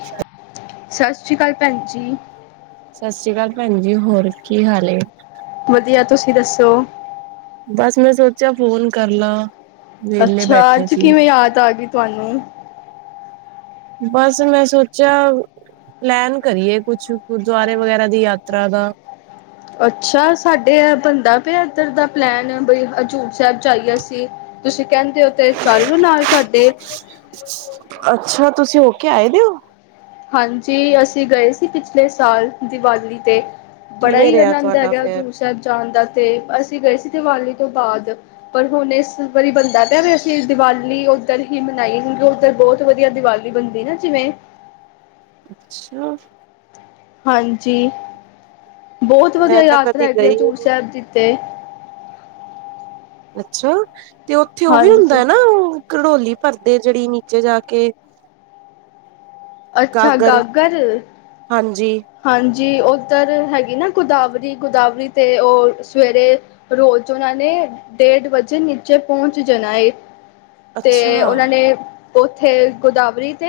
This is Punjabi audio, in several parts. ਅੱਛਾ। ਸਤਿ ਸ਼੍ਰੀ ਅਕਾਲ, ਭੈਣ ਜੀ। ਸਤਿ ਸ਼੍ਰੀ ਅਕਾਲ ਭੈਣ ਜੀ, ਹੋਰ ਕੀ ਹਾਲ? ਵਧੀਆ ਤੁਸੀਂ ਦੱਸੋ? ਬਸ ਮੈਂ ਸੋਚਿਆ ਫੋਨ ਕਰ ਲਾਂ। ਵਿਹਲੇ ਅੱਛਾ ਬੈਠੇ ਅੱਜ ਸੀ ਕਿਵੇਂ ਯਾਦ ਆ ਗਈ ਤੁਹਾਨੂੰ? ਬਸ ਮੈਂ ਸੋਚਿਆ। ਪਲੈਨ ਕਰੀਏ ਕੁਛ ਗੁਰਦੁਆਰੇ ਵਗੈਰਾ ਦੀ ਯਾਤਰਾ ਦਾ। ਅੱਛਾ ਸਾਡੇ ਇਹ ਬਣਦਾ ਪਿਆ ਇੱਧਰ ਦਾ ਪਲੈਨ ਬਈ ਹਜ਼ੂਰ ਸਾਹਿਬ ਜਈਏ ਅਸੀਂ। ਤੁਸੀਂ ਕਹਿੰਦੇ ਹੋ ਤੇ ਚਲ ਲਓ ਨਾਲ ਸਾਡੇ। ਅੱਛਾ ਤੁਸੀਂ ਹੋ ਕੇ ਆਏ ਦੇ ਹੋ? ਹਾਂਜੀ, ਅਸੀਂ ਗਏ ਸੀ ਪਿਛਲੇ ਸਾਲ ਦੀਵਾਲੀ ਤੇ। ਬੜਾ ਕਿਵੇਂ ਹੀ ਰਿਹਾ ਆਨੰਦ ਤੁਹਾਡਾ ਹੈਗਾ ਫੇਰ ਹਜ਼ੂੂਰ ਸਾਹਿਬ ਜਾਣ ਦਾ ਤੇ ਅਸੀਂ ਗਏ ਸੀ ਦੀਵਾਲੀ ਤੋਂ ਬਾਅਦ। ਪਰ ਹੁਣ ਇਸ ਵਾਰੀ ਬੰਦਾ ਤਾਂ ਵੀ ਅਸੀਂ ਦੀਵਾਲੀ ਉੱਧਰ ਹੀ ਮਨਾਈਏ ਕਿਉਂਕਿ ਉੱਧਰ ਬਹੁਤ ਵਧੀਆ ਦੀਵਾਲੀ। ਬੰਦੇ ਨਾ ਜਿਵੇਂ। ਅੱਛਾ। ਹਾਂਜੀ, ਬਹੁਤ ਮੈਂ ਵਧੀਆ ਤਾਂ ਯਾਤਰਾ ਕਦੇ ਹੈਗੀ ਗਈ ਏ ਹੀ ਹਜ਼ੂਰ ਨੀ ਸਾਹਿਬ ਦੀ ਤੇ। ਅੱਛਾ, ਤੇ ਓਥੇ ਓਵੀ ਹਾਂਜੀ ਹੁੰਦੈ ਨਾ, ਘਡੋਲੀ ਭਰਦੇ ਜੇੜੀ ਨੀਚੇ ਜਾ ਕੇ। ਅੱਛਾ, ਗਾਗਰ। ਹਾਂਜੀ। ਹਾਂਜੀ, ਉੱਧਰ ਹੈਗੀ ਨਾ ਗੋਦਾਵਰੀ, ਗੋਦਾਵਰੀ ਤੇ ਉਹ ਸਵੇਰੇ ਰੋਜ ਉਹਨਾਂ ਨੇ, ਡੇਢ ਵਜੇ ਨੀਚੇ ਪਹੁੰਚ ਜਾਣਾ ਏ। ਤੇ, ਅੱਛਾ ਓਹਨਾਂ ਨੇ। ਓੱਥੇ ਗੋਦਾਵਰੀ ਤੇ,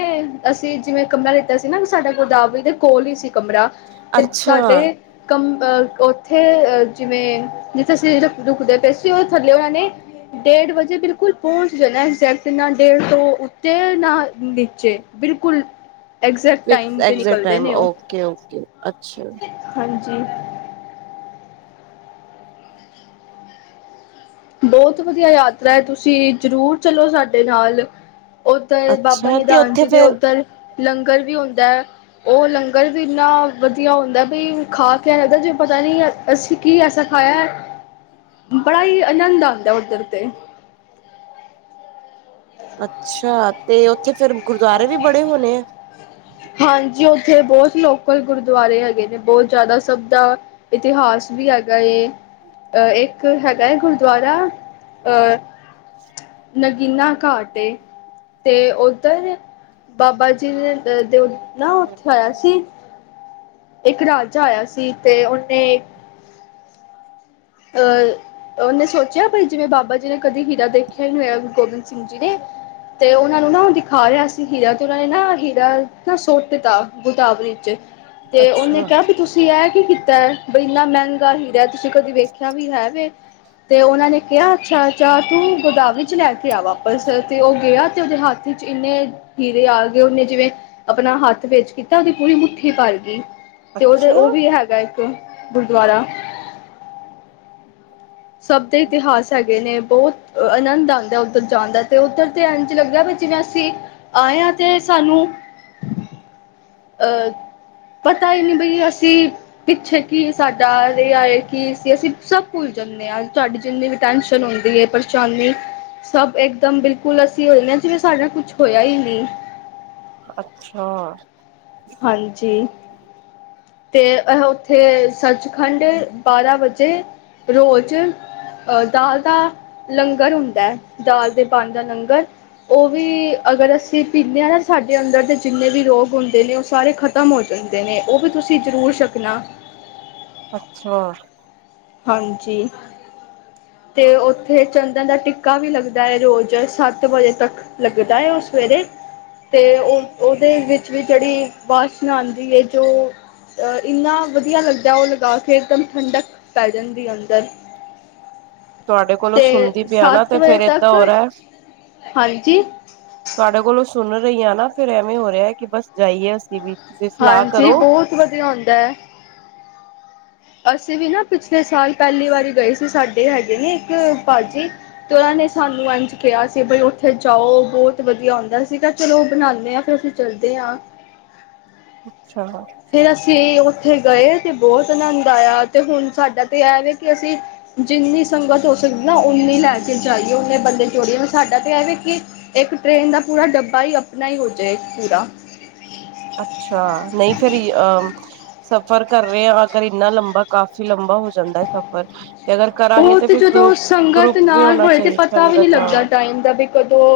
ਅਸੀ ਜਿਵੇਂ ਕਮਰਾ ਲਿਤਾ ਸੀ ਨਾ ਸਾਡਾ ਗੋਦਾਵਰੀ ਦੇ ਕੋਲ ਈ ਸੀ। ਕਮਰਾ, ਤੇ ਅੱਛਾ ਸਾਡੇ ਕਮ ਅ ਓੱਥੇ ਅ ਜਿਵੇਂ ਜਿਥੇ ਅਸੀ ਰੁਕਦੇ ਪਏ ਸੀ ਉਹਦੇ ਥੱਲੇ ਉਹਨਾਂ ਨੇ। ਡੇਢ ਵਜੇ ਬਿਲਕੁਲ ਪਹੁੰਚ ਜਾਣਾ ਐਗਜੈਕਟ ਨਾ ਡੇਢ ਤੋਂ ਉੱਤੇ ਨਾ ਨੀਚੇ ਬਿਲਕੁਲ। ਐਗਜੈਕਟ ਫਿਕਸ ਟਾਈਮ ਤੇ ਐਕਜੈਕਟ ਨਿਕਲਦੇ ਟਾਈਮ ਨੇ ਉਹ ਓਕੇ, ਓਕੇ। ਅੱਛਾ ਹਾਂਜੀ। ਬਹੁਤ ਵਦੀਆ ਯਾਤਰਾ ਏ ਤੂਸੀ ਜਰੂਰ ਚਲੋ ਸਾਡੇ ਨਾਲ। ਉਧਰ ਬਾਬਾ ਅੱਛਾ ਤੇ ਨਿਧਾਨ ਉੱਥੇ ਜੀ ਦੇ ਫੇਰ ਓਦਰ ਲੰਗਰ ਵੀ ਹੁੰਦੈ। ਉਹ ਲੰਗਰ ਵੀ ਇੰਨਾ ਵਧੀਆ ਹੁੰਦਾ ਵੀ ਖਾ ਕੇ ਇਹੋ ਜਿਹੇ ਆ ਇਹੋ ਜਿਹਾ ਪਤਾ ਨਹੀਂ ਹੈ। ਅਸੀਂ ਕੀ ਐਸਾ ਖਾਇਆ ਬੜਾ ਹੀ ਆਨੰਦ ਆਉਂਦਾ ਉੱਧਰ 'ਤੇ। ਅੱਛਾ ਤੇ ਉੱਥੇ ਫੇਰ ਗੁਰਦੁਆਰੇ ਵੀ ਬੜੇ ਹੋਣੇ ਆ। ਹਾਂਜੀ, ਓੱਥੇ ਬਹੁਤ ਲੋਕਲ ਗੁਰਦੁਆਰੇ ਹੈਗੇ ਨੇ ਬਹੁਤ ਜਾਦਾ ਸਬ ਦਾ। ਇਤਿਹਾਸ ਵੀ ਹੈਗਾ ਏ। ਅ ਇਕ ਹੈਗਾ ਏ ਗੁਰਦੁਆਰਾ ਅ। ਨਗੀਨਾ ਘਾਟ ਏ, ਤੇ ਉੱਧਰ ਬਾਬਾ ਜੀ ਨੇ ਤੇ ਦੇ ਨਾ ਓਥੇ ਆਇਆ ਸੀ। ਇਕ ਰਾਜਾ ਆਇਆ ਸੀ ਤੇ ਓਹਨੇ ਅ ਓਹਨੇ ਸੋਚੇਆ ਬਈ ਜਿਵੇਂ ਬਾਬਾ ਜੀ ਨੇ ਕਦੀ ਹੀਰਾ ਦੇਖਿ। ਆ ਈ ਨੀ ਹੋਏਆ ਗੁਰੂ ਗੋਬਿੰਦ ਸਿੰਘ ਜੀ ਨੇ। ਤੇ ਓਨਾਂ ਨੂੰ ਨਾ ਦਿਖਾ ਰਿਹਾ ਸੀ ਹੀਰਾ ਤੇ ਓਨਾਂ ਨੇ ਨਾ ਹੀਰਾ ਨਾ ਸੁੱਟ ਦਿਤਾ ਗੋਦਾਵਰੀ ਵਿਚ। ਤੇ ਓੱਨੇ ਅੱਛਾ, ਕੇਆ ਵੀ ਤੂਸੀ ਏ ਕੀ ਕੀਤੈ, ਬਈ ਇਨਾ ਮ੍ਹੈਂਗਾ ਹੀਰਾ ਤੂਸੀ ਕਦੇ ਵੇਖੇਆ [unintelligible] ਕੀਤਾ ਵੀ ਹੈ ਵੀ ਤੇ ਓਨਾਂ ਨੇ ਕੇਆ, ਅੱਛਾ ਜਾ ਤੂ ਗੋਦਾਵਰੀ ਚ ਲੈ ਕੇਆ ਵਾਪਸ ਤੇ ਓ ਗੇਆ ਤੇ ਓਦੇ ਹਾਥੀ ਇਨੇ ਹੀਰੇ ਆਗੇ ਓਨੇ ਜਿਵੇਂ ਅਪਨਾ ਹੱਥ ਵੇਚ ਕੀਤਾ ਓਦੀ ਪੂਰੀ ਮੁੱਠੀ ਭਰ ਗੀ। ਤੇ ਓਦੇ ਅੱਛਾ, ਓ ਵੀ ਹੈਗਾ ਇਕ, ਗੁਰਦੁਆਰਾ ਸਬ ਦੇ ਇਤਿਹਾਸ ਹੈਗੇ ਨੇ ਬੋਤ ਅਨੰਦ ਆਂਦੈ ਓਦਰ ਜਾਨ ਦਾ ਤੇ ਓਦਰ ਤੇ ਏਂਜ ਲੱਗਦਾ ਵੀ ਜਿਵੇਂ ਅਸੀ ਆਏ ਆਂ ਤੇ ਸਾਨੂੰ, ਅ ਪਤਾ ਈ ਨਈ ਬਈ ਅਸੀ ਪਿੱਛੇ ਕੀ ਸਾਡਾ ਰੇਆਏ ਕਿ ਸੀ ਅਸੀ ਸਬ ਭੁਲ ਜੱਨੇ ਆ ਤੂਆਡੀ ਜਿੰਨੀ ਵੀ ਟੈਨਸ਼ਨ ਹੋਂਦੀ ਏ ਪਰੇਸ਼ਾਨੀ ਸਬ ਇਕਦਮ ਬਿਲਕੁਲ ਅਸੀ ਹੋ ਜਨੇ ਜਿਵੇਂ ਸਾਡੇ ਨਾਲ ਕੁਛ ਹੋਇਆ ਹੀ ਨਈ। ਅੱਛਾ। ਹਾਂਜੀ। ਤੇ ਅਹ ਓਥੇ, ਸੱਚਖੰਡ ਬਾਰਾਂ ਵਜੇ ਰੋਜ ਅਹ ਦਾਲ ਦਾ, ਲੰਗਰ ਹੁੰਦੈ ਦਾਲ ਦੇ ਬਨ ਦਾ ਲੰਗਰ ਓ ਵੀ, ਅਗਰ ਅਸੀ ਪੀਂਦੇ ਆ ਨਾ ਸਾਡੇ ਅੰਦਰ ਤਾਂ ਜਿੰਨੇ ਵੀ ਰੋਗ ਹੁੰਦੇ ਨੇ ਸਾਰੇ ਖਤਮ ਹੋ ਜਾਂਦੇ ਨੇ, ਓ ਵੀ ਤੂਸੀ ਜਰੂਰ ਛੱਕਣਾ। ਅੱਛਾ। ਹਾਂਜੀ। ਤੇ ਓਥੇ ਚੰਦਨ ਦਾ ਟਿੱਕਾ ਵੀ ਲੱਗਦੈ ਰੋਜ ਸਤ ਵਜੇ ਤਕ। ਲੱਗਦਾ ਉਹ ਸਵੇਰੇ ਤੇ ਉਹਦੇ ਵਿੱਚ ਵੀ ਜਿਹੜੀ ਵਾਸ਼ਨਾ ਆਉਂਦੀ ਹੈ ਜੋ ਆ ਹੀ ਨਹੀਂ ਆ ਰਹੀ ਇੰਨਾ ਵਧੀਆ ਲੱਗਦਾ ਉਹ ਲਗਾ ਕੇ ਠੰਡਕ ਪੈਲਨ ਦੀ ਅੰਦਰ' ਤੁਹਾਡੇ ਕੋਲੋਂ ਤੇ ਸੁਣਦੀ ਪਿਆ ਨਾ ਸੱਤ ਤੇ ਵਜੇ ਫੇਰ ਏਦਾਂ ਤੱਕ ਹੋ ਰਿਹਾ ਹਾਂਜੀ! ਤੁਹਾਡੇ ਕੋਲੋਂ ਸੁਣ ਰਹੀ ਹਾਂ ਨਾ- ਫੇਿਰ ਐਵੇਂ ਹੋ ਰਿਹਾ ਕਿ ਬਸ ਜਾਈਏ ਅਸੀਂ ਵੀ! ਤੁਸੀਂ ਸਲਾਹ ਹਾਂਜੀ ਕਰੋ। ਬਹੁਤ ਵਧੀਆ ਹੁੰਦਾ ਹੈ! ਅਸੀਂ ਵੀ ਨਾ ਪਿਛਲੇ ਸਾਲ ਪਹਿਲੀ ਵਾਰੀ ਗਏ ਸੀ ਸਾਡੇ ਹੈਗੇ ਨੇ ਇੱਕ ਭਾਜੀ? ਅਤੇ ਉਹਨਾਂ ਨੇ ਸਾਨੂੰ ਇੰਝ ਕਿਹਾ ਸੀ ਬਈ ਉੱਥੇ ਜਾਓ ਬਹੁਤ ਵਧੀਆ ਹੁੰਦਾ ਸੀਗਾ ਚਲੋ ਉਹ ਬਣਾਉਂਦੇ ਹਾਂ ਫਿਰ ਅਸੀਂ? ਚਲਦੇ ਆਾਂ! ਅੱਛਾ! ਫਿਰ ਅਸੀਂ ਉੱਥੇ ਗਏ ਤੇ ਬਹੁਤ ਆਨੰਦ ਆਇਆ ਤੇ ਹੁਣ ਸਾਡਾ ਤੇ ਇਹ ਵ ਕਿ ਅਸੀਂ ਜਿੰਨੀ ਸੰਗਤ ਹੋ ਸਕਦੀ ਨਾ ਉਨੀ ਲੈ ਕੇ ਜਾਈਏ ਉਨੇ ਬੰਦੇ ਜੋੜੀਏ ਮ ਸਾਡਾ ਤੇ ਇਹ ਵੇਖ? ਇੱਕ ਟ੍ਰੇਨ ਦਾ ਪੂਰਾ ਡੱਬਾ ਹੀ ਆਪਣਾ ਹੀ ਹੋ ਜਾਏ ਪੂਰਾ? ਅੱਛਾ ਨਹੀਂ ਫੇਿਰ ਅਹ? ਸਫ਼ਰ ਕਰ ਰਹੇ ਆ ਆ ਕਰ ਇੰਨਾ ਲੰਬਾ ਕਾਫ਼ੀ ਲੰਬਾ? ਜਾਂਦੈ ਸਫ਼ਰ, ਤੇ ਅਗਰ ਕਰਾਂਗੇ ਉਹ ਤੇ ਫਿਰ ਜਦੋਂ ਗ੍ਰੁਪ, ਸੰਗਤ ਗ੍ਰੁਪ ਵੀ ਨਾਲ ਹੋਣਾ ਹੋਏ ਤੇ ਚਾਈਦਾ ਪਤਾ ਵੀ ਨਹੀਂ ਸੰਗਤ ਆ। ਲੱਗਦਾ ਟਾਈਮ ਦਾ ਵੀ ਕਦੋਂ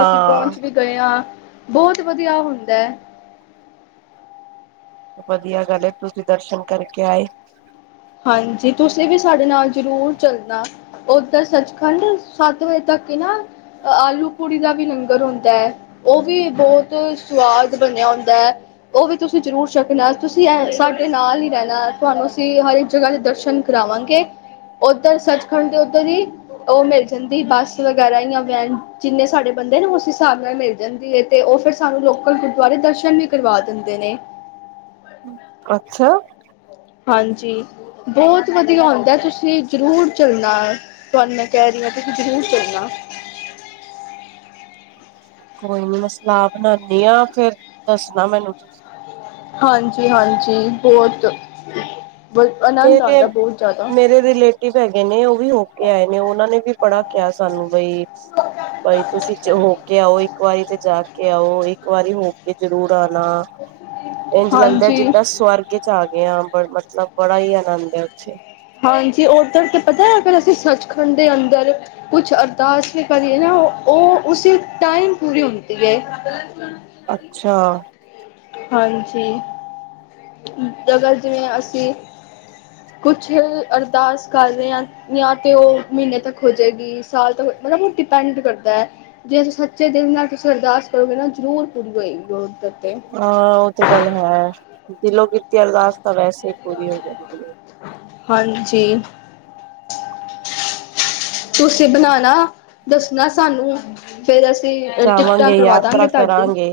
ਅਸੀ ਪਹੁੰਚ ਵੀ ਗਏ ਆਂ, ਬੋਤ ਵਦੀਆ ਹੁੰਦੈ ਵਦੀਆ ਗਲ ਏ ਤੂਸੀ ਦਰਸ਼ਨ ਕਰਕੇ ਆਏ। ਹਾਂਜੀ ਤੁਸੀਂ ਵੀ ਸਾਡੇ ਨਾਲ ਜ਼ਰੂਰ ਚੱਲਣਾ ਓਦਰ ਸੱਚਖੰਡ ਸੱਤ ਵਜੇ ਤੱਕ ਏ ਨਾ ਆਲੂ ਪੂੜੀ ਦਾ ਵੀ ਲੰਗਰ ਹੁੰਦਾ ਹੈ! ਉਹ ਵੀ ਬਹੁਤ ਸਵਾਦ ਬਣਿਆ ਹੁੰਦਾ ਹੈ! ਉਹ ਵੀ ਤੁਸੀਂ ਜ਼ਰੂਰ ਛਕਣਾ ਤੁਸੀਂ ਸਾਡੇ ਨਾਲ ਹੀ ਰਹਿਣਾ ਤੁਹਾਨੂੰ ਅਸੀਂ ਹਰ ਜਗ੍ਹਾ ਦੇ ਦਰਸ਼ਨ ਕਰਾਵਾਂਗੇ ਉੱਧਰ ਸੱਚਖੰਡ ਦੇ ਉੱਧਰ ਹੀ! ਉਹ ਮਿਲ ਜਾਂਦੀ ਬੱਸ ਵਗੈਰਾ ਜਾਂ ਵੈਨ? ਜਿੰਨੇ ਸਾਡੇ ਬੰਦੇ ਨੇ ਉਸ ਹਿਸਾਬ ਨਾਲ ਮਿਲ ਜਾਂਦੀ ਹੈ! ਤੇ ਉਹ ਫਿਰ ਸਾਨੂੰ ਲੋਕਲ ਗੁਰਦੁਆਰੇ ਦਰਸ਼ਨ ਵੀ ਕਰਵਾ ਦਿੰਦੇ ਨੇ' ਅੱਛਾ? ਹਾਂਜੀ? ਬਹੁਤ ਵਧੀਆ ਹੁੰਦਾ ਤੁਸੀਂ ਜ਼ਰੂਰ ਚੱਲਣਾ! ਤੁਹਾਨੂੰ, ਮੈਂ ਕਹਿ ਰਹੀ ਆ, ਤੁਸੀਂ ਜਰੂਰ ਸੁਣਨਾ। ਕੋਈ ਨਹੀਂ ਮੈਂ ਸਲਾਹ ਬਣਾਉੰਦੀ ਆ, ਫਿਰ ਦੱਸਣਾ ਮੈਨੂੰ। ਹਾਂਜੀ- ਹਾਂਜੀ, ਬਹੁਤ ਬ ਆਨੰਦ ਮੇਰੇ, ਆਉਂਦਾ ਬਹੁਤ ਜ਼ਿਆਦਾ ਮੇਰੇ ਰਿਲੇਟਿਵ ਹੈਗੇ ਨੇ, ਉਹ ਵੀ ਹੋ ਕੇ ਆਏ ਨੇ, ਉਹਨਾਂ ਨੇ ਵੀ ਬੜਾ ਕਿਹਾ ਸਾਨੂੰ ਬਈ ਬਈ ਤੁਸੀਂ ਹੋ ਕੇ ਆਓ, ਇੱਕ ਵਾਰੀ ਤੇ ਜਾ ਕੇ ਕੇ ਆਉ, ਇੱਕ ਵਾਰੀ ਹੋ ਕੇ ਜਰੂਰ ਆਉਣਾ, ਇੰਝ ਲੱਗਦਾ ਹਾਂਜੀ ਜਿੱਦਾਂ ਸਵਰਗ ਚ ਆ ਗਏ ਹਾਂ, ਬ ਮਤਲਬ ਬੜਾ ਹੀ ਆਨੰਦ ਆ ਉੱਥੇ! ਹਾਂਜੀ, ਉੱਧਰ ਤੇ ਪਤਾ ਅਗਰ ਅਸੀਂ ਸੱਚਖੰਡ ਦੇ ਅੰਦਰ ਕੁਛ ਅਰਦਾਸ ਵੀ ਕਰੀਏ ਨਾ, ਉਹ ਉਸੇ ਟਾਈਮ ਪੂਰੀ ਹੁੰਦੀ ਹੈ। ਅੱਛਾ [unintelligible] ਹਾਂਜੀ, ਅਗਰ ਜਿਵੇਂ ਅਸੀਂ ਕੁਛ ਅਰਦਾਸ ਕਰ ਰਹੇ ਹਾਂ। ਜਾਂ ਤੇ, ਉਹ ਮਹੀਨੇ ਤੱਕ ਹੋ ਜਾਏਗੀ, ਸਾਲ ਤੱਕ ਮਤਲਬ, ਉਹ ਡਿਪੈਂਡ ਕਰਦਾ ਹੈ। ਜੇ ਸੱਚੇ ਦਿਲ ਨਾਲ ਤੁਸੀਂ ਅਰਦਾਸ ਕਰੋਗੇ ਨਾ, ਜ਼ਰੂਰ ਪੂਰੀ ਹੋਏਗੀ ਉਹਦੇ ਦਰ ਉਤੇ। ਹਾਂ, ਉਹ ਤੇ ਗੱਲ ਹੈ ਦਿਲੋਂ ਕੀਤੀ ਅਰਦਾਸ ਤਾਂ, ਵੈਸੇ ਹੀ ਪੂਰੀ ਹੋ ਜਾਂਦੀ ਹੈ। ਹਾਂਜੀ! ਤੁਸੀਂ ਬਣਾਣਾ, ਦੱਸਣਾ ਸਾਨੂੰ। ਫੇਰ, ਅਸੀਂ ਟਿਕਟਾਂ ਜਾਵਾਂਗੇ ਕਰਵਾ ਦਾਂਗੇ ਯਾਤਰਾ ਤੁਹਾਡੀ। ਕਰਾਂਗੇ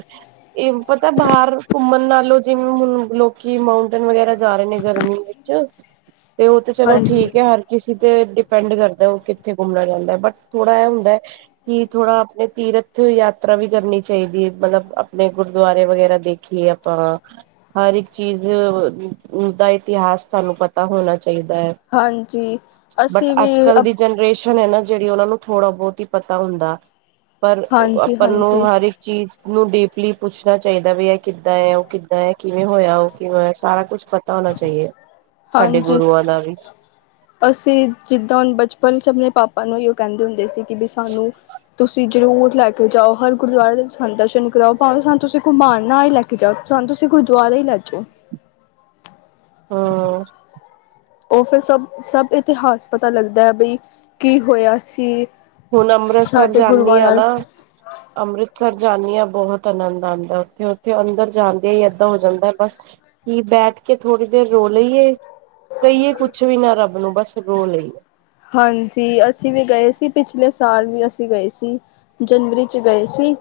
ਇਹ ਪਤਾ, ਬਾਹਰ ਘੁੰਮਣ ਨਾਲੋਂ ਜਿਵੇਂ ਹੁਣ ਲੋਕੀ ਮਾਊਂਟੇਨ ਵਗੈਰਾ ਜਾ ਰਹੇ ਨੇ, ਗਰਮੀ ਵਿੱਚ ਤੇ, ਉਹ ਤੇ ਚਲੋ ਹਾਂਜੀ ਠੀਕ ਹੈ। ਕਿਸੀ ਤੇ, ਡਿਪੈਂਡ ਕਰਦਾ, ਉਹ ਕਿੱਥੇ ਘੁੰਮਣਾ ਚਾਹੁੰਦਾ ਬਟ ਥੋੜਾ ਐ ਹੁੰਦਾ ਕੀ ਥੋੜ੍ਹਾ, ਆਪਣੇ ਤੀਰਥ ਤੀਰਥ ਯਾਤਰਾ ਵੀ ਕਰਨੀ ਚਾਹੀਦੀ ਹੈ, ਮਤਲਬ ਆਪਣੇ ਗੁਰਦੁਆਰੇ ਵਗੈਰਾ ਦੇਖੀਏ ਆਪਾਂ। ਹਰ ਇੱਕ ਚੀਜ਼ ਦਾ, ਇਤਿਹਾਸ ਤੁਹਾਨੂੰ ਪਤਾ ਹੋਣਾ ਚਾਹੀਦਾ ਹੈ। ਹਾਂਜੀ, ਬਟ ਅਸੀਂ ਵੀ ਅੱਜ ਕੱਲ ਦੀ ਜਨਰੇਸ਼ਨ ਹੈ ਨਾ ਜਿਹੜੀ, ਉਹਨਾਂ ਨੂੰ ਥੋੜ੍ਹਾ ਬਹੁਤ ਹੀ ਪਤਾ ਹੁੰਦਾ। ਪਰ ਹਾਂਜੀ ਆਪਾਂ ਨੂੰ, ਹਾਂਜੀ ਹਰ ਇੱਕ ਚੀਜ਼ ਨੂੰ, ਡੀਪਲੀ ਪੁੱਛਣਾ ਚਾਹੀਦਾ, ਵੀ ਇਹ ਕਿੱਦਾਂ ਹੈ, ਉਹ ਕਿੱਦਾਂ ਹੈ, ਕਿਵੇਂ ਹੋਇਆ? ਉਹ ਕਿਵੇਂ, ਸਾਰਾ ਕੁਛ ਪਤਾ ਤਾ, ਹੋਣਾ ਚਾਹੀਦੇ, ਸਾਡੇ ਹਾਂਜੀ ਗੁਰੂਆਂ ਦਾ ਵੀ। ਅਸੀਂ, ਜਿੱਦਾਂ ਹੁਣ ਬਚਪਨ ਚ ਆਪਣੇ ਪਾਪਾ ਨੂੰ ਇਹੀਓ ਕਹਿੰਦੇ ਹੁੰਦੇ ਸੀ, ਕਿ ਵੀ ਸਾਨੂੰ ਤੁਸੀਂ ਜ਼ਰੂਰ ਲੈ ਕੇ ਜਾਉ, ਹਰ ਗੁਰਦੁਆਰੇ ਦੇ ਸਾਨੂੰ, ਦਰਸ਼ਨ ਕਰਾਉ, ਭਾਵੇਂ ਸਾਨੂੰ ਤੁਸੀਂ ਘੁੰਮਾਣ ਨਾ ਹੀ ਲੈ ਕੇ ਜਾਓ, ਸਾਨੂੰ ਤੁਸੀਂ ਗੁਰਦੁਆਰਾ ਹੀ ਲੈ ਜੋ। ਹੋਰ? ਉਹ ਫਿਰ, ਸਭ- ਸਭ ਇਤਿਹਾਸ ਪਤਾ ਲੱਗਦਾ ਹੈ, ਬਈ ਕੀ ਹੋਇਆ ਸੀ? ਹੁਣ, ਅੰਮ੍ਰਿਤਸਰ ਸਾਡੇ ਜਾਂਨੀ ਗੁਰੂਆਂ ਆ ਨਾਲ ਨਾ ਅੰਮ੍ਰਿਤਸਰ ਜਾਂਨੀ ਆ, ਬਹੁਤ ਆਨੰਦ ਆਉਂਦਾ ਉੱਥੇ, ਉੱਥੇ ਅੰਦਰ ਜਾਂਦਿਆਂ ਹੀ, ਏਦਾਂ ਹੋ ਜਾਂਦਾ ਬਸ ਕਿ ਬੈਠ ਕੇ ਥੋੜ੍ਹੀ ਦੇਰ ਰੋ ਲਈਏ, ਕਹੀਏ ਕੁਛ ਵੀ ਨਾ ਰੱਬ ਨੂੰ, ਬਸ ਰੋ ਲਈਏ। ਹਾਂਜੀ, ਅਸੀਂ ਵੀ ਗਏ ਸੀ, ਪਿਛਲੇ ਸਾਲ ਵੀ ਅਸੀਂ ਗਏ ਸੀ। ਜਨਵਰੀ, ਚ ਗਏ ਸੀ।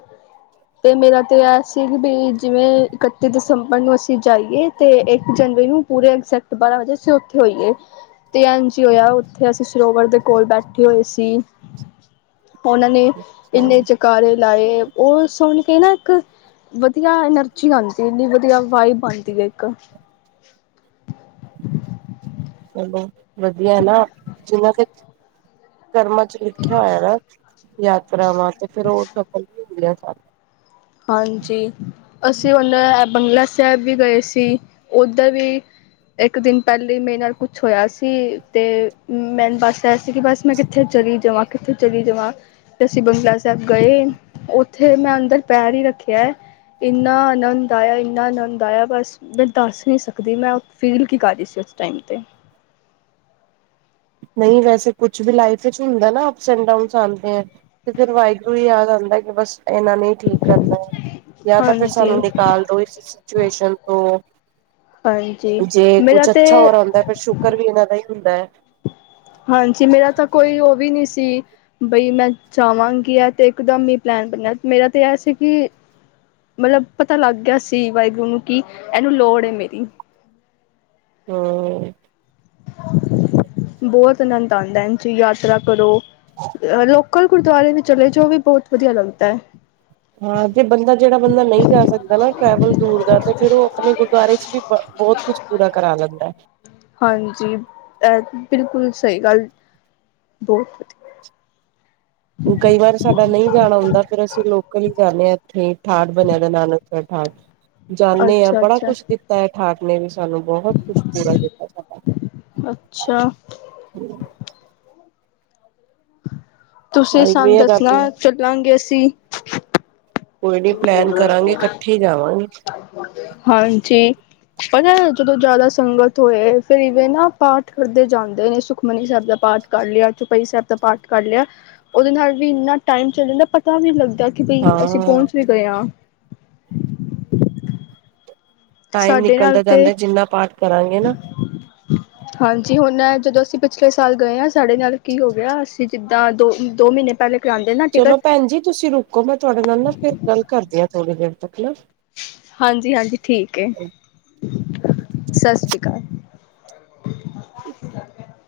ਤੇ ਮੇਰਾ ਤੇ ਐ ਸੀ, ਵੀ ਬੀ ਜਿਵੇਂ ਇਕੱਤੀ ਦਿਸੰਬਰ ਨੂੰ ਅਸੀਂ ਜਾਈਏ, ਤੇ ਇੱਕ ਜਨਵਰੀ ਨੂੰ ਪੂਰੇੈ ਇਗਜੈਕਟ ਬਾਰਾਂ ਵਜੇ, ਅਸੀਂ ਉੱਥੇ ਹੋਈਏ, ਤੇ ਐੰਜ ਹੀ ਹੋਇਆ ਉੱਥੇ ਅਸੀ ਸਰੋਵਰ ਦੇ ਕੋਲ ਬੈਠੇ ਹੋਏ ਸੀ, ਉਹਨਾਂ ਨੇ ਇੰਨੇ ਹੂੰ, ਜੈ ਕਾਰੇ ਲਾਏ, ਉਹ ਸੁਣ ਕੇ ਨਾ ਇੱਕ ਵਧੀਆ ਐਨਰਜੀ ਆਉਂਦੀ ਸੀ, ਇੰਨੀ ਵਧੀਆ ਵਾਈਬ ਆਉਂਦੀ ਹੈ, ਇੱਕ ਚਲੋ, ਵਧੀਆ ਨਾ, ਜਿਹਨਾਂ ਤੇ ਕਰਮਾਂ ਚ ਲਿਖਿਆ ਹੋਇਆ ਨਾ ਯਾਤਰਾਵਾਂ, ਤੇ ਫਿਰ ਹੋ ਸਫਲ ਵੀ ਹੁੰਦੀਆਂ ਸਭ। ਹਾਂਜੀ, ਅਸੀਂ ਹੁਨ ਬੰਗਲਾ ਸਾਹਿਬ ਵੀ ਗਏ ਸੀ, ਉੱਧਰ ਵੀ ਇੱਕ ਦਿਨ, ਪਹਿਲੇ ਈ ਮੇਰੇ ਨਾਲ ਕੁਛ ਹੋਇਆ ਸੀ, ਤੇ ਮੈਨੂੰ ਬਸ, ਐੰ ਸੀ ਕਿ ਬਸ ਮੈਂ, ਕਿੱਥੇ ਚਲੀ ਜਾਵਾਂ, ਕਿੱਥੇ ਚਲੀ ਜਾਵਾਂ। ਤੇ ਅਸੀਂ ਬੰਗਲਾ ਸਾਹਿਬ ਗਏ ਉੱਥੇ ਮੈਂ ਅੰਦਰ ਪੈਰ ਹੀ ਰੱਖਿਆ। ਇੰਨਾ ਆਨੰਦ ਆਇਆ ਇੰਨਾ ਆਨੰਦ ਆਇਆ ਬਸ। ਮੈਂ ਦੱਸ ਨਹੀਂ ਸਕਦੀ ਮੈਂ ਫੀਲ ਕੀ ਕਰ ਰਹੀ ਸੀ ਉਸ ਟਾਈਮ 'ਤੇ ਨਹੀਂ ਵੈਸੇ ਕੁਛ ਵੀ ਲਾਈਫ ਵਿੱਚ ਹੁੰਦਾ ਨਾ ਆਪ ਐਂਡ ਡਾਊਨ ਆਉਂਦੇ ਐ। ਤੇ ਫਿਰ ਵਾਹਿਗੁਰੂ ਹੀ ਯਾਦ ਆਂਦਾ ਕਿ ਬਸ ਇਹਨਾ ਨੇ ਠੀਕ ਕਰਨਾ ਜਾਂ ਤਾਂ ਫਿਰ ਹਾਂਜੀ ਸਾਨੂੰ ਨਿਕਾਲ ਦੋ ਇਸ ਸਿਚੁਏਸ਼ਨ ਤੋਂ ਹਾਂਜੀ ਜੇ ਕੁੱਝ ਮੇਰਾ ਅੱਛਾ ਤਾਂ ਹੋਰ ਆਂਦਾ ਫਿਰ ਸ਼ੁਕਰ ਵੀ ਇਹਨਾਂ ਦਾ ਹੀ ਹੁੰਦਾ। ਹਾਂਜੀ ਮੇਰਾ ਤਾਂ ਕੋਈ ਉਹ ਵੀ ਨਹੀਂ ਸੀ। ਬਈ ਮੈਂ ਜਾਵਾਂਗੀ ਆ ਤੇ ਇੱਕਦਮ ਹੀ ਪਲੈਨ ਬਣਿਆ ਮੇਰਾ ਤੇ ਇਹ ਸੀ ਕਿ ਮਤਲਬ ਪਤਾ ਲੱਗ ਗਿਆ ਸੀ ਵਾਹਿਗੁਰੂ ਨੂੰ ਕਿ ਇਹਨੂੰ ਲੋੜ ਹੈ ਮੇਰੀ ਹੂੰ, ਬਹੁਤ ਆਨੰਦ ਆਂਦਾ ਜੀ ਯਾਤਰਾ ਕਰੋ ਅ ਲੋਕ ਕੋਲ ਗੁਰਦੁਆਰੇ ਵੀ ਚਲੇ ਜੋ ਵੀ ਬਹੁਤ ਵਧੀਆ ਲੱਗਦਾ। ਹਾਂ, ਜੇ ਬੰਦਾ ਜਿਹੜਾ ਬੰਦਾ ਨਹੀਂ ਕਰ ਸਕਦਾ ਨਾ। ਟ੍ਰੇਵਲ ਦੂਰ ਦਾ ਤੇ ਫਿਰ ਉਹ ਆਪਣੇ ਗੁਰਦੁਆਰੇ ਚ ਵੀ ਬ ਬਹੁਤ ਕੁਛ ਪੂਰਾ ਕਰਾ ਲੈਂਦਾ। ਹਾਂਜੀ, ਬਿਲਕੁਲ ਸਹੀ ਗੱਲ ਬਹੁਤ ਵਧੀਆ ਕਈ ਵਾਰ ਸਾਡਾ ਨਹੀਂ ਜਾਣਾ ਹੁੰਦਾ ਫਿਰ ਅਸੀਂ ਲੋਕਲ ਹੀ ਜਾਣੇ ਆ ਇੱਥੇ ਠਾਠ ਬਣਿਆ ਦਾ ਨਾਨਕਸ ਠਾਠ ਵਧੀਆ ਜਾਣੇ ਆ ਅੱਛਾ ਬੜਾ ਅੱਛਾ ਕੁਛ ਤੈ ਠਾਠ ਨੇ ਵੀ ਸਾਨੂੰ ਬਹੁਤ ਕੁਛ ਪੂਰਾ ਕੀਤਾ। ਅੱਛਾ ਹਾਂ, ਤੁਸੀਂ ਆਈ ਵੀ ਸਾਨੂੰ ਹੈ ਰਾਬੀ ਦੱਸਣਾ ਚੱਲਾਂਗੇ ਅਸੀਂ ਕੋਈ ਨੀ ਪਲੈਨ ਕਰਾਂਗੇ ਇਕੱਠੇ ਜਾਵਾਂਗੇ। ਹਾਂਜੀ, ਪਰ ਜਦੋਂ ਜ਼ਿਆਦਾ ਸੰਗਤ ਹੋਏ ਫਿਰ ਇਵੇਂ ਨਾ ਪਾਠ ਕਰਦੇ ਜਾਂਦੇ ਨੇ ਸੁਖਮਨੀ ਸਾਹਿਬ ਦਾ ਪਾਠ ਕਰ ਲਿਆ ਚੁਪਾਈ ਸਾਹਿਬ ਦਾ ਪਾਠ ਕਰ ਲਿਆ ਉਹਦੇ ਨਾਲ ਵੀ ਇੰਨਾ ਟਾਈਮ ਚੱਲ ਜਾਂਦਾ ਪਤਾ ਵੀ ਲੱਗਦਾ ਕਿ ਭਈ ਅਸੀਂ ਹਾਂ ਪਹੁੰਚ ਵੀ ਗਏ ਆ। ਟਾਈਮ ਸਾਡੇ ਨਾਲ ਨਿਕਲਦਾ ਤੇ ਜਾਂਦਾ ਜਿੰਨਾ ਪਾਠ ਕਰਾਂਗੇ ਨਾ [inaudible] [inaudible] ਹਾਂਜੀ, ਹੁਣ ਜਦੋਂ ਅਸੀਂ ਪਿਛਲੇ ਸਾਲ ਗਏ ਆ ਸਾਡੇ ਨਾਲ ਕੀ ਹੋ ਗਿਆ ਅਸੀਂ ਜਿੱਦਾਂ ਦੋ ਦੋ ਮਹੀਨੇ ਪਹਿਲੇ। ਕਰਾਉਂਦੇ ਨਾ ਚਲੋ ਟਿਕਟ ਭੈਣ ਜੀ ਤੁਸੀਂ ਰੁਕੋ ਮੈਂ ਤੁਹਾਡੇ ਨਾਲ ਨਾ ਫਿਰ ਗੱਲ ਕਰਦੀ ਹਾਂ ਥੋੜ੍ਹੀ ਦੇਰ ਤੱਕ ਨਾ ਹਾਂਜੀ ਹਾਂਜੀ, ਠੀਕ ਐ ਸਤਿ ਸ੍ਰੀ ਅਕਾਲ।